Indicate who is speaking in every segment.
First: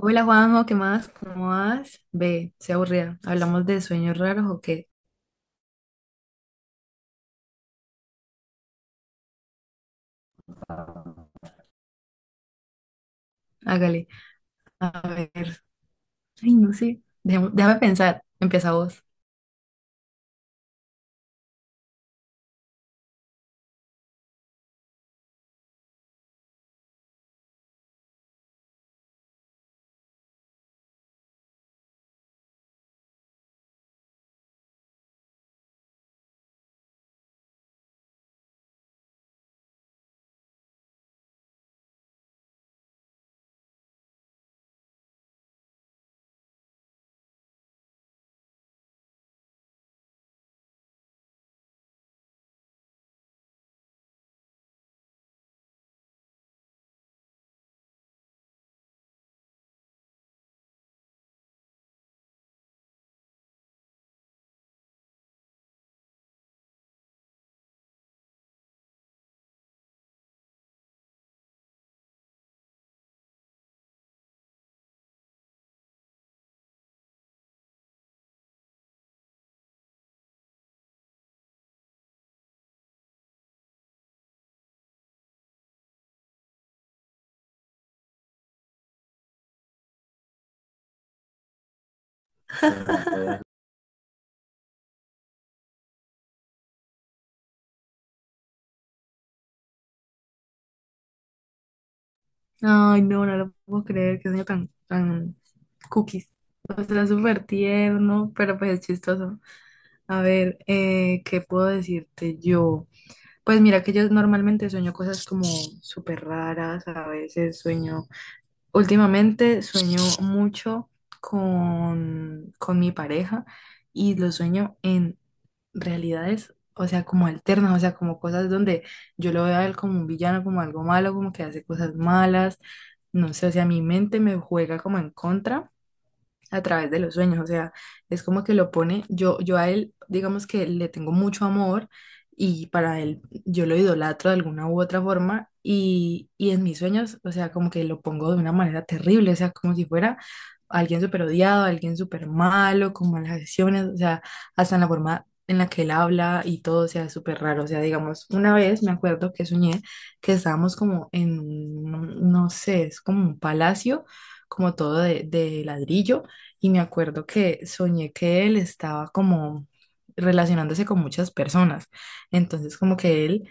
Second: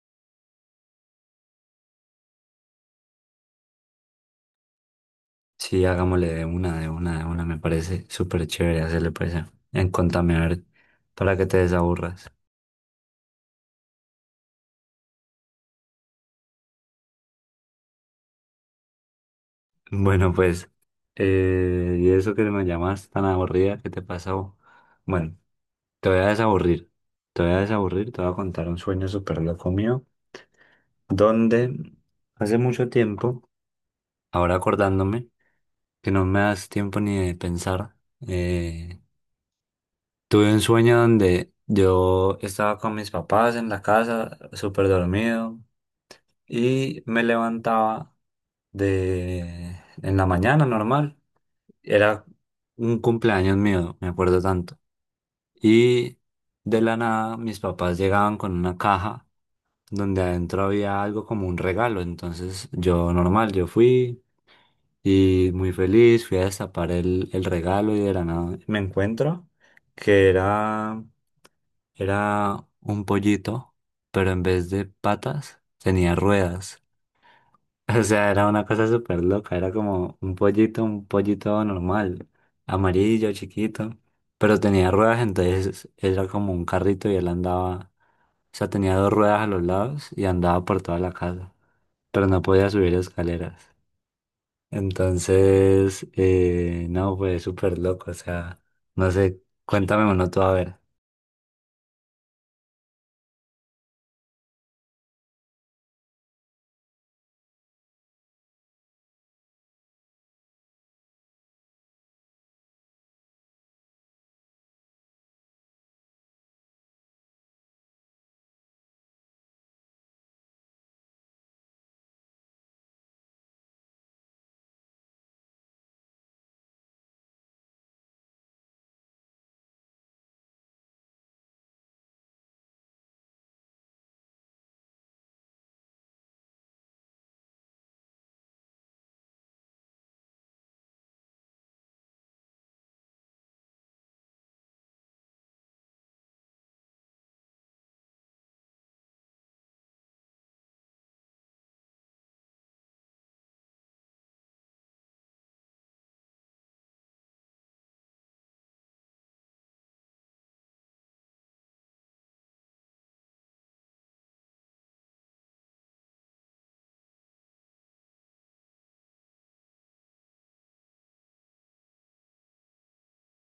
Speaker 1: Hola Juanjo, ¿qué más? ¿Cómo vas? Ve, se aburrida. ¿Hablamos de sueños raros o qué?
Speaker 2: Sí, hagámosle de una. Me parece súper chévere hacerle pues en contame a ver para que te desaburras.
Speaker 1: Hágale. A ver. Ay, no sé. Déjame pensar. Empieza vos.
Speaker 2: Bueno, pues, y eso que me llamas tan aburrida, ¿qué te pasó? Bueno, te voy a desaburrir. Te voy a desaburrir, te voy a contar un sueño súper loco mío, donde hace mucho tiempo, ahora acordándome, que no me das tiempo ni de pensar, eh, tuve un sueño donde yo estaba con mis papás en la casa, súper dormido. Y me levantaba de en la mañana normal. Era un cumpleaños mío, me acuerdo tanto. Y de la nada mis papás llegaban con una caja donde adentro había algo como un regalo. Entonces yo normal, yo fui y muy feliz, fui a destapar el regalo y de la nada me encuentro que era, era un pollito, pero en vez de patas tenía ruedas. O sea, era una cosa súper loca, era como un pollito normal, amarillo, chiquito, pero tenía ruedas, entonces era como un carrito y él andaba, o sea, tenía dos ruedas a los lados y andaba por toda la casa, pero no podía subir escaleras. Entonces, no, fue súper loco, o sea, no sé, cuéntame uno tú a ver.
Speaker 1: Ay, no, no lo puedo creer. Qué sueño tan, tan cookies. O sea, súper tierno, pero pues es chistoso. A ver, ¿qué puedo decirte yo? Pues mira que yo normalmente sueño cosas como súper raras. A veces sueño. Últimamente sueño mucho con mi pareja y lo sueño en realidades, o sea, como alternas, o sea, como cosas donde yo lo veo a él como un villano, como algo malo, como que hace cosas malas, no sé, o sea, mi mente me juega como en contra a través de los sueños, o sea, es como que lo pone, yo a él, digamos que le tengo mucho amor y para él yo lo idolatro de alguna u otra forma y en mis sueños, o sea, como que lo pongo de una manera terrible, o sea, como si fuera alguien súper odiado, alguien súper malo, con malas acciones, o sea, hasta en la forma en la que él habla y todo, o sea, es súper raro, o sea, digamos, una vez me acuerdo que soñé que estábamos como en, no sé, es como un palacio, como todo de ladrillo y me acuerdo que soñé que él estaba como relacionándose con muchas personas. Entonces, como que él,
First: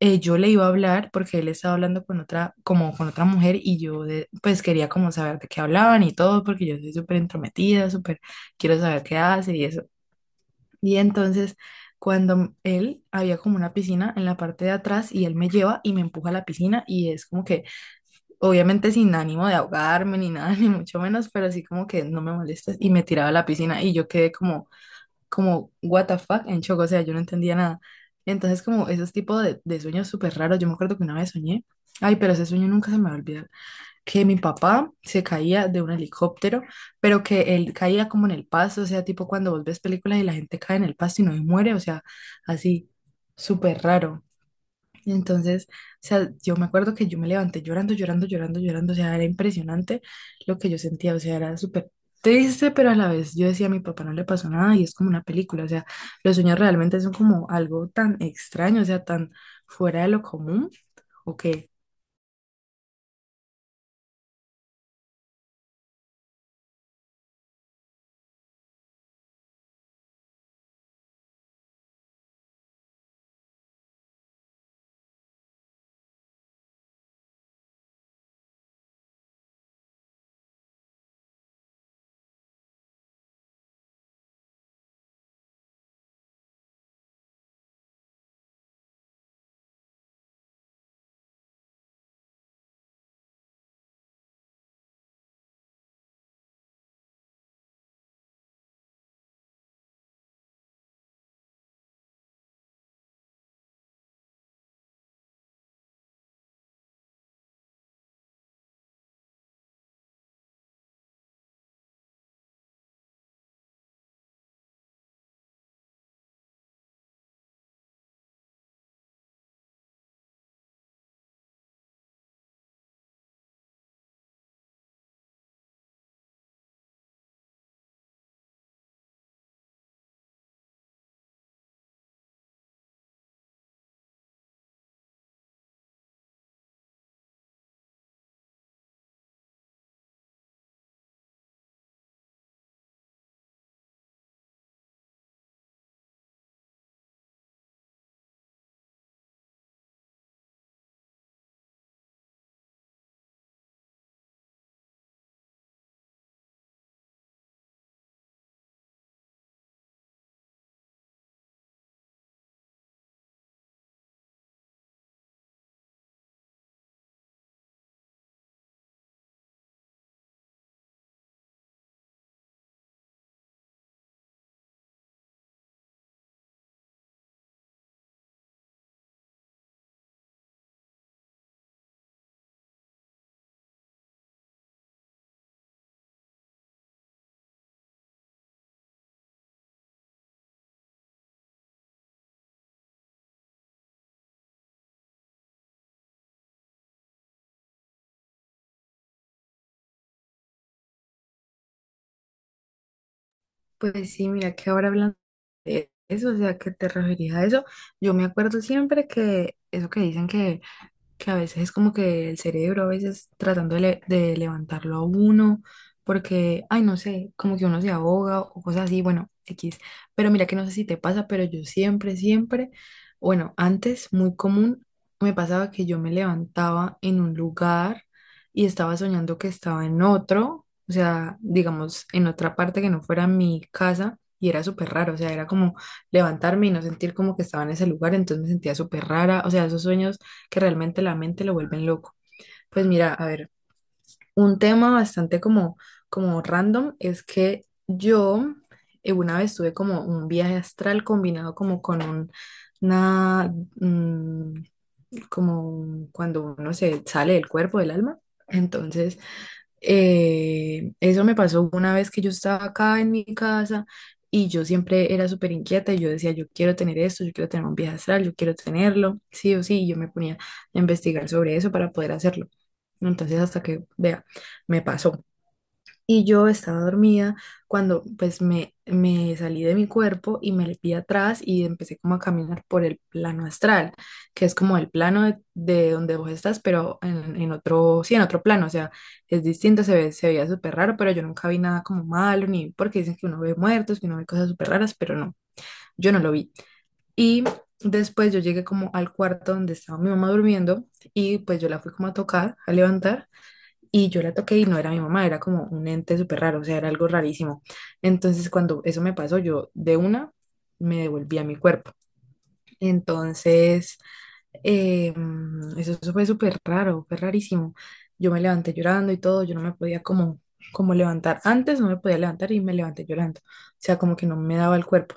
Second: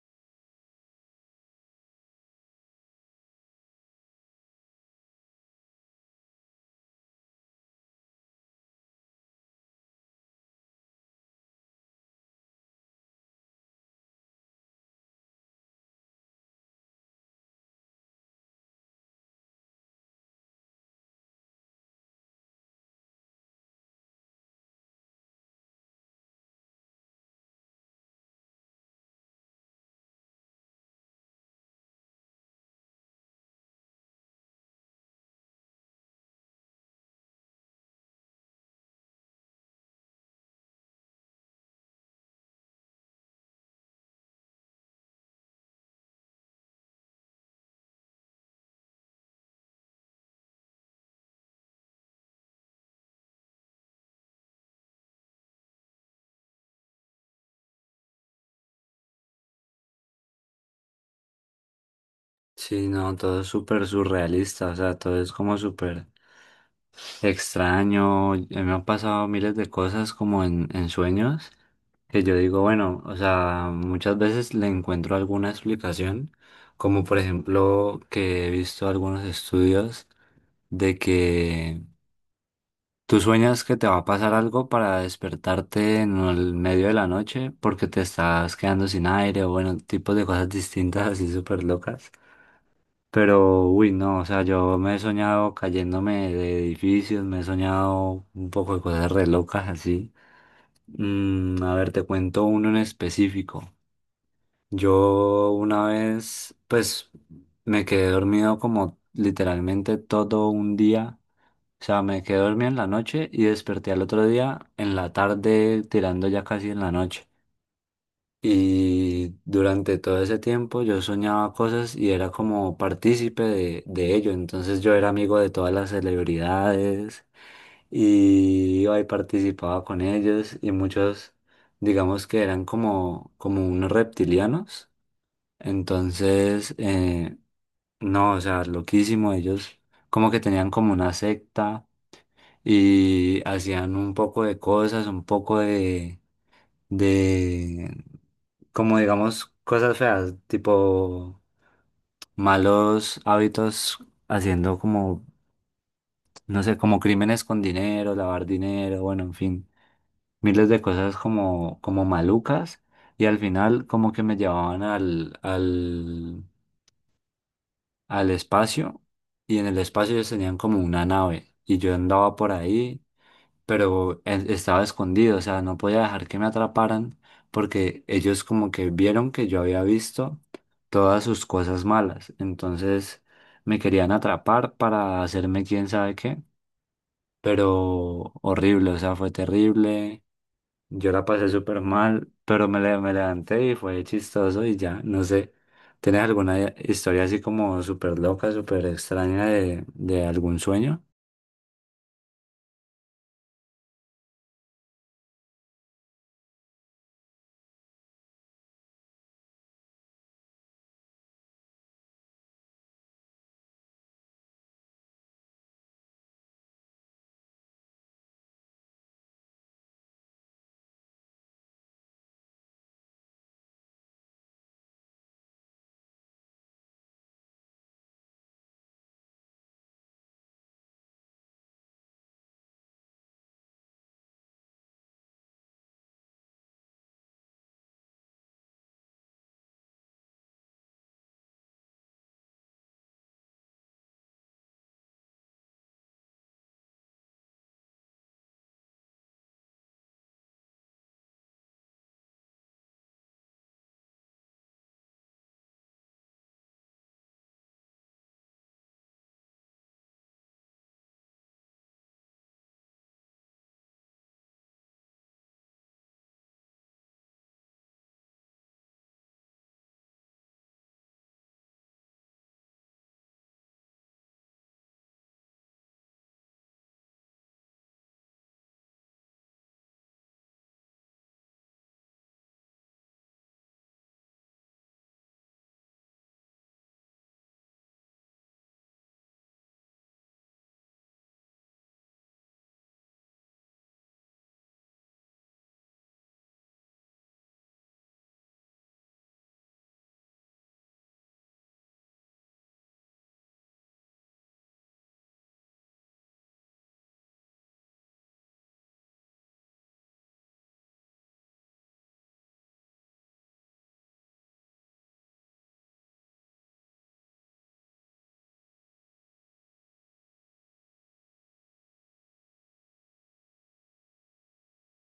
Speaker 1: yo le iba a hablar porque él estaba hablando con otra, como con otra mujer y yo pues quería como saber de qué hablaban y todo porque yo soy súper entrometida, súper quiero saber qué hace y eso. Y entonces, cuando él había como una piscina en la parte de atrás y él me lleva y me empuja a la piscina y es como que obviamente sin ánimo de ahogarme ni nada, ni mucho menos, pero así como que no me molestes y me tiraba a la piscina y yo quedé como, como, what the fuck, en shock, o sea, yo no entendía nada. Entonces como esos tipos de sueños súper raros, yo me acuerdo que una vez soñé, ay, pero ese sueño nunca se me va a olvidar, que mi papá se caía de un helicóptero, pero que él caía como en el pasto, o sea, tipo cuando vos ves películas y la gente cae en el pasto y no se muere, o sea, así, súper raro. Entonces, o sea, yo me acuerdo que yo me levanté llorando, llorando, llorando, llorando, o sea, era impresionante lo que yo sentía, o sea, era súper triste, pero a la vez yo decía, a mi papá no le pasó nada y es como una película, o sea, los sueños realmente son como algo tan extraño, o sea, tan fuera de lo común, o que,
Speaker 2: Sí, no, todo es súper surrealista, o sea, todo es como súper extraño, me han pasado miles de cosas como en sueños, que yo digo, bueno, o sea, muchas veces le encuentro alguna explicación, como por ejemplo que he visto algunos estudios de que tú sueñas que te va a pasar algo para despertarte en el medio de la noche porque te estás quedando sin aire o bueno, tipos de cosas distintas así súper locas. Pero, uy, no, o sea, yo me he soñado cayéndome de edificios, me he soñado un poco de cosas re locas así. Mm, a ver, te cuento uno en específico. Yo una vez, pues, me quedé dormido como literalmente todo un día. O sea, me quedé dormido en la noche y desperté al otro día en la tarde, tirando ya casi en la noche. Y durante todo ese tiempo yo soñaba cosas y era como partícipe de ello. Entonces yo era amigo de todas las celebridades y iba y participaba con ellos y muchos, digamos que eran como unos reptilianos. Entonces, no, o sea, loquísimo. Ellos como que tenían como una secta y hacían un poco de cosas, un poco de como digamos cosas feas, tipo malos hábitos haciendo como, no sé, como crímenes con dinero, lavar dinero, bueno, en fin, miles de cosas como, como malucas y al final como que me llevaban al espacio y en el espacio ellos tenían como una nave y yo andaba por ahí pero estaba escondido, o sea, no podía dejar que me atraparan porque ellos como que vieron que yo había visto todas sus cosas malas, entonces me querían atrapar para hacerme quién sabe qué, pero horrible, o sea, fue terrible, yo la pasé súper mal, pero me levanté y fue chistoso y ya, no sé. ¿Tienes alguna historia así como súper loca, súper extraña de algún sueño?
Speaker 1: pues sí, mira que ahora hablando de eso, o sea, que te referías a eso, yo me acuerdo siempre que eso que dicen que a veces es como que el cerebro, a veces tratando de, de levantarlo a uno, porque, ay, no sé, como que uno se ahoga o cosas así, bueno, X. Pero mira que no sé si te pasa, pero yo siempre, siempre, bueno, antes muy común, me pasaba que yo me levantaba en un lugar y estaba soñando que estaba en otro, o sea, digamos, en otra parte que no fuera mi casa. Y era súper raro, o sea, era como levantarme y no sentir como que estaba en ese lugar, entonces me sentía súper rara, o sea, esos sueños que realmente la mente lo vuelven loco. Pues mira, a ver, un tema bastante como, como random es que yo una vez tuve como un viaje astral combinado como con un, una, como cuando uno se sale del cuerpo, del alma. Entonces, eso me pasó una vez que yo estaba acá en mi casa y yo siempre era súper inquieta y yo decía, yo quiero tener esto, yo quiero tener un viaje astral, yo quiero tenerlo, sí o sí, y yo me ponía a investigar sobre eso para poder hacerlo. Entonces, hasta que, vea, me pasó. Y yo estaba dormida cuando pues me salí de mi cuerpo y me vi atrás y empecé como a caminar por el plano astral, que es como el plano de donde vos estás, pero en otro, sí, en otro plano, o sea, es distinto, se ve, se veía súper raro, pero yo nunca vi nada como malo, ni porque dicen que uno ve muertos, que uno ve cosas súper raras, pero no, yo no lo vi. Y después yo llegué como al cuarto donde estaba mi mamá durmiendo y pues yo la fui como a tocar, a levantar. Y yo la toqué y no era mi mamá, era como un ente súper raro, o sea, era algo rarísimo. Entonces, cuando eso me pasó, yo de una me devolví a mi cuerpo. Entonces, eh, eso fue súper raro, fue rarísimo. Yo me levanté llorando y todo, yo no me podía como, como levantar. Antes no me podía levantar y me levanté llorando, o sea, como que no me daba el cuerpo.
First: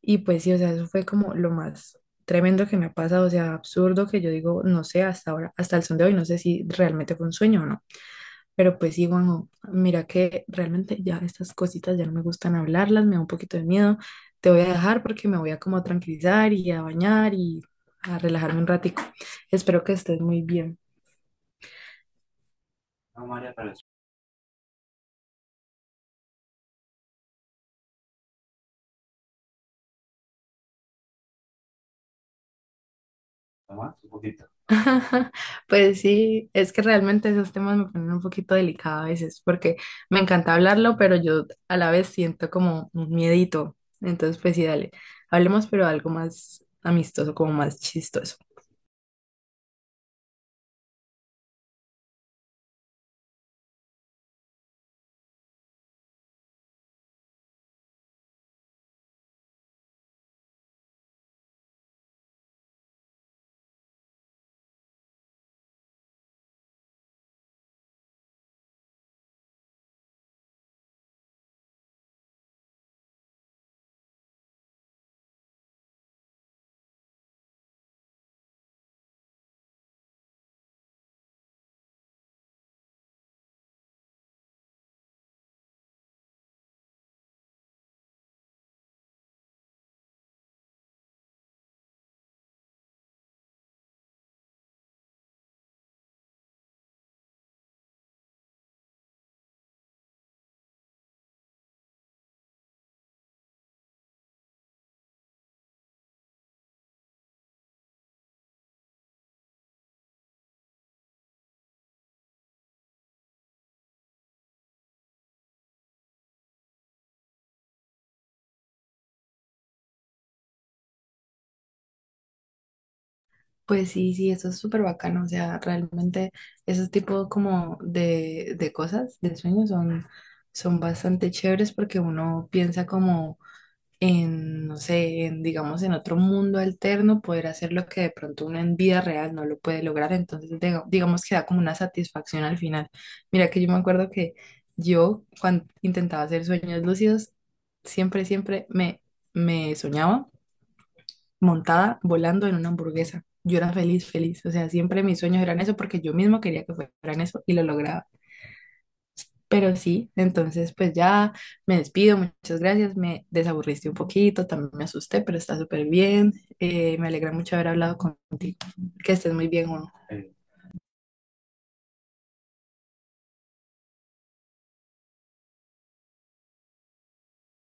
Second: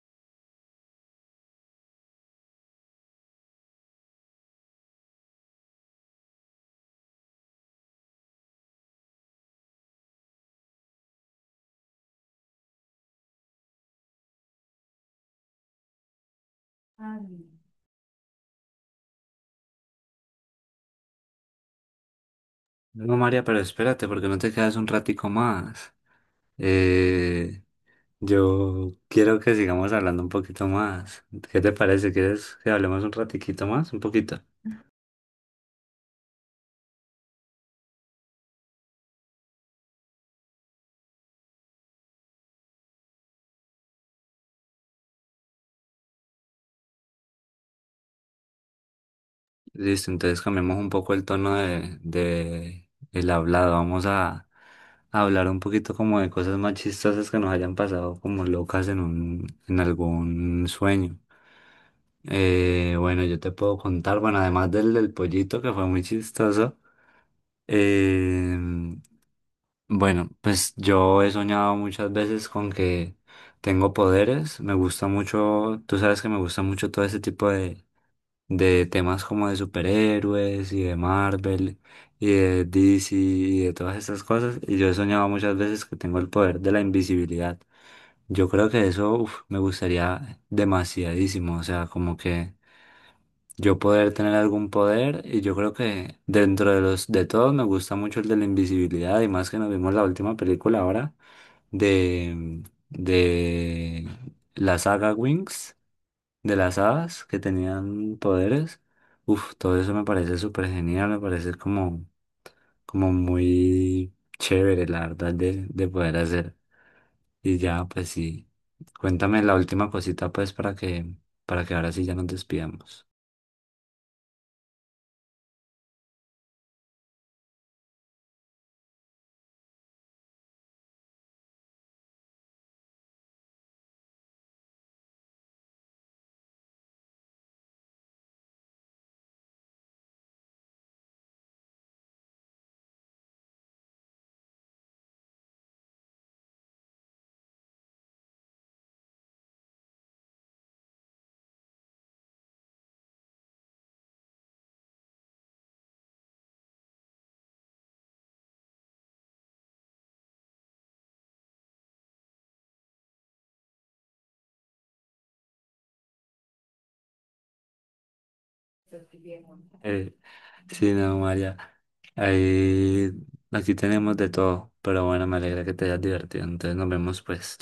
Speaker 1: Y pues sí, o sea, eso fue como lo más tremendo que me ha pasado, o sea, absurdo que yo digo, no sé, hasta ahora, hasta el son de hoy, no sé si realmente fue un sueño o no. Pero pues sí, Juanjo, mira que realmente ya estas cositas ya no me gustan hablarlas, me da un poquito de miedo. Te voy a dejar porque me voy a como a tranquilizar y a bañar y a relajarme un ratico. Espero que estés muy bien.
Speaker 2: No, María, pero espérate, porque no te quedas un ratico más. Eh, yo quiero que sigamos hablando un poquito más. ¿Qué te parece? ¿Quieres que hablemos un ratiquito más? Un poquito.
Speaker 1: Pues sí, es que realmente esos temas me ponen un poquito delicada a veces porque me encanta hablarlo, pero yo a la vez siento como un miedito. Entonces, pues sí, dale, hablemos pero algo más amistoso, como más chistoso.
Speaker 2: Listo, entonces cambiamos un poco el tono de el hablado. Vamos a hablar un poquito como de cosas más chistosas que nos hayan pasado como locas en un, en algún sueño. Bueno, yo te puedo contar, bueno, además del, del pollito que fue muy chistoso, eh, bueno, pues yo he soñado muchas veces con que tengo poderes. Me gusta mucho, tú sabes que me gusta mucho todo ese tipo de temas como de superhéroes y de Marvel y de DC y de todas estas cosas. Y yo he soñado muchas veces que tengo el poder de la invisibilidad. Yo creo que eso, uf, me gustaría demasiadísimo. O sea, como que yo poder tener algún poder, y yo creo que dentro de los de todos me gusta mucho el de la invisibilidad, y más que nos vimos la última película ahora de, de la saga Wings, de las hadas que tenían poderes. Uf, todo eso me parece súper genial, me parece como, como muy chévere, la verdad, de poder hacer. Y ya, pues sí, cuéntame la última cosita, pues, para que ahora sí ya nos despidamos.
Speaker 1: Pues sí, sí, eso es súper bacano, o sea, realmente esos tipos como de cosas, de sueños son, son bastante chéveres porque uno piensa como en, no sé, en, digamos, en otro mundo alterno, poder hacer lo que de pronto uno en vida real no lo puede lograr, entonces digamos que da como una satisfacción al final. Mira que yo me acuerdo que yo cuando intentaba hacer sueños lúcidos, siempre, siempre me soñaba montada volando en una hamburguesa. Yo era feliz, feliz. O sea, siempre mis sueños eran eso porque yo mismo quería que fueran eso y lo lograba. Pero sí, entonces pues ya me despido, muchas gracias, me desaburriste un poquito, también me asusté, pero está súper bien. Me alegra mucho haber hablado contigo. Que estés muy bien, Juan.
Speaker 2: Eh, Sí, no, María. Ahí, aquí tenemos de todo, pero bueno, me alegra que te hayas divertido. Entonces nos vemos pues.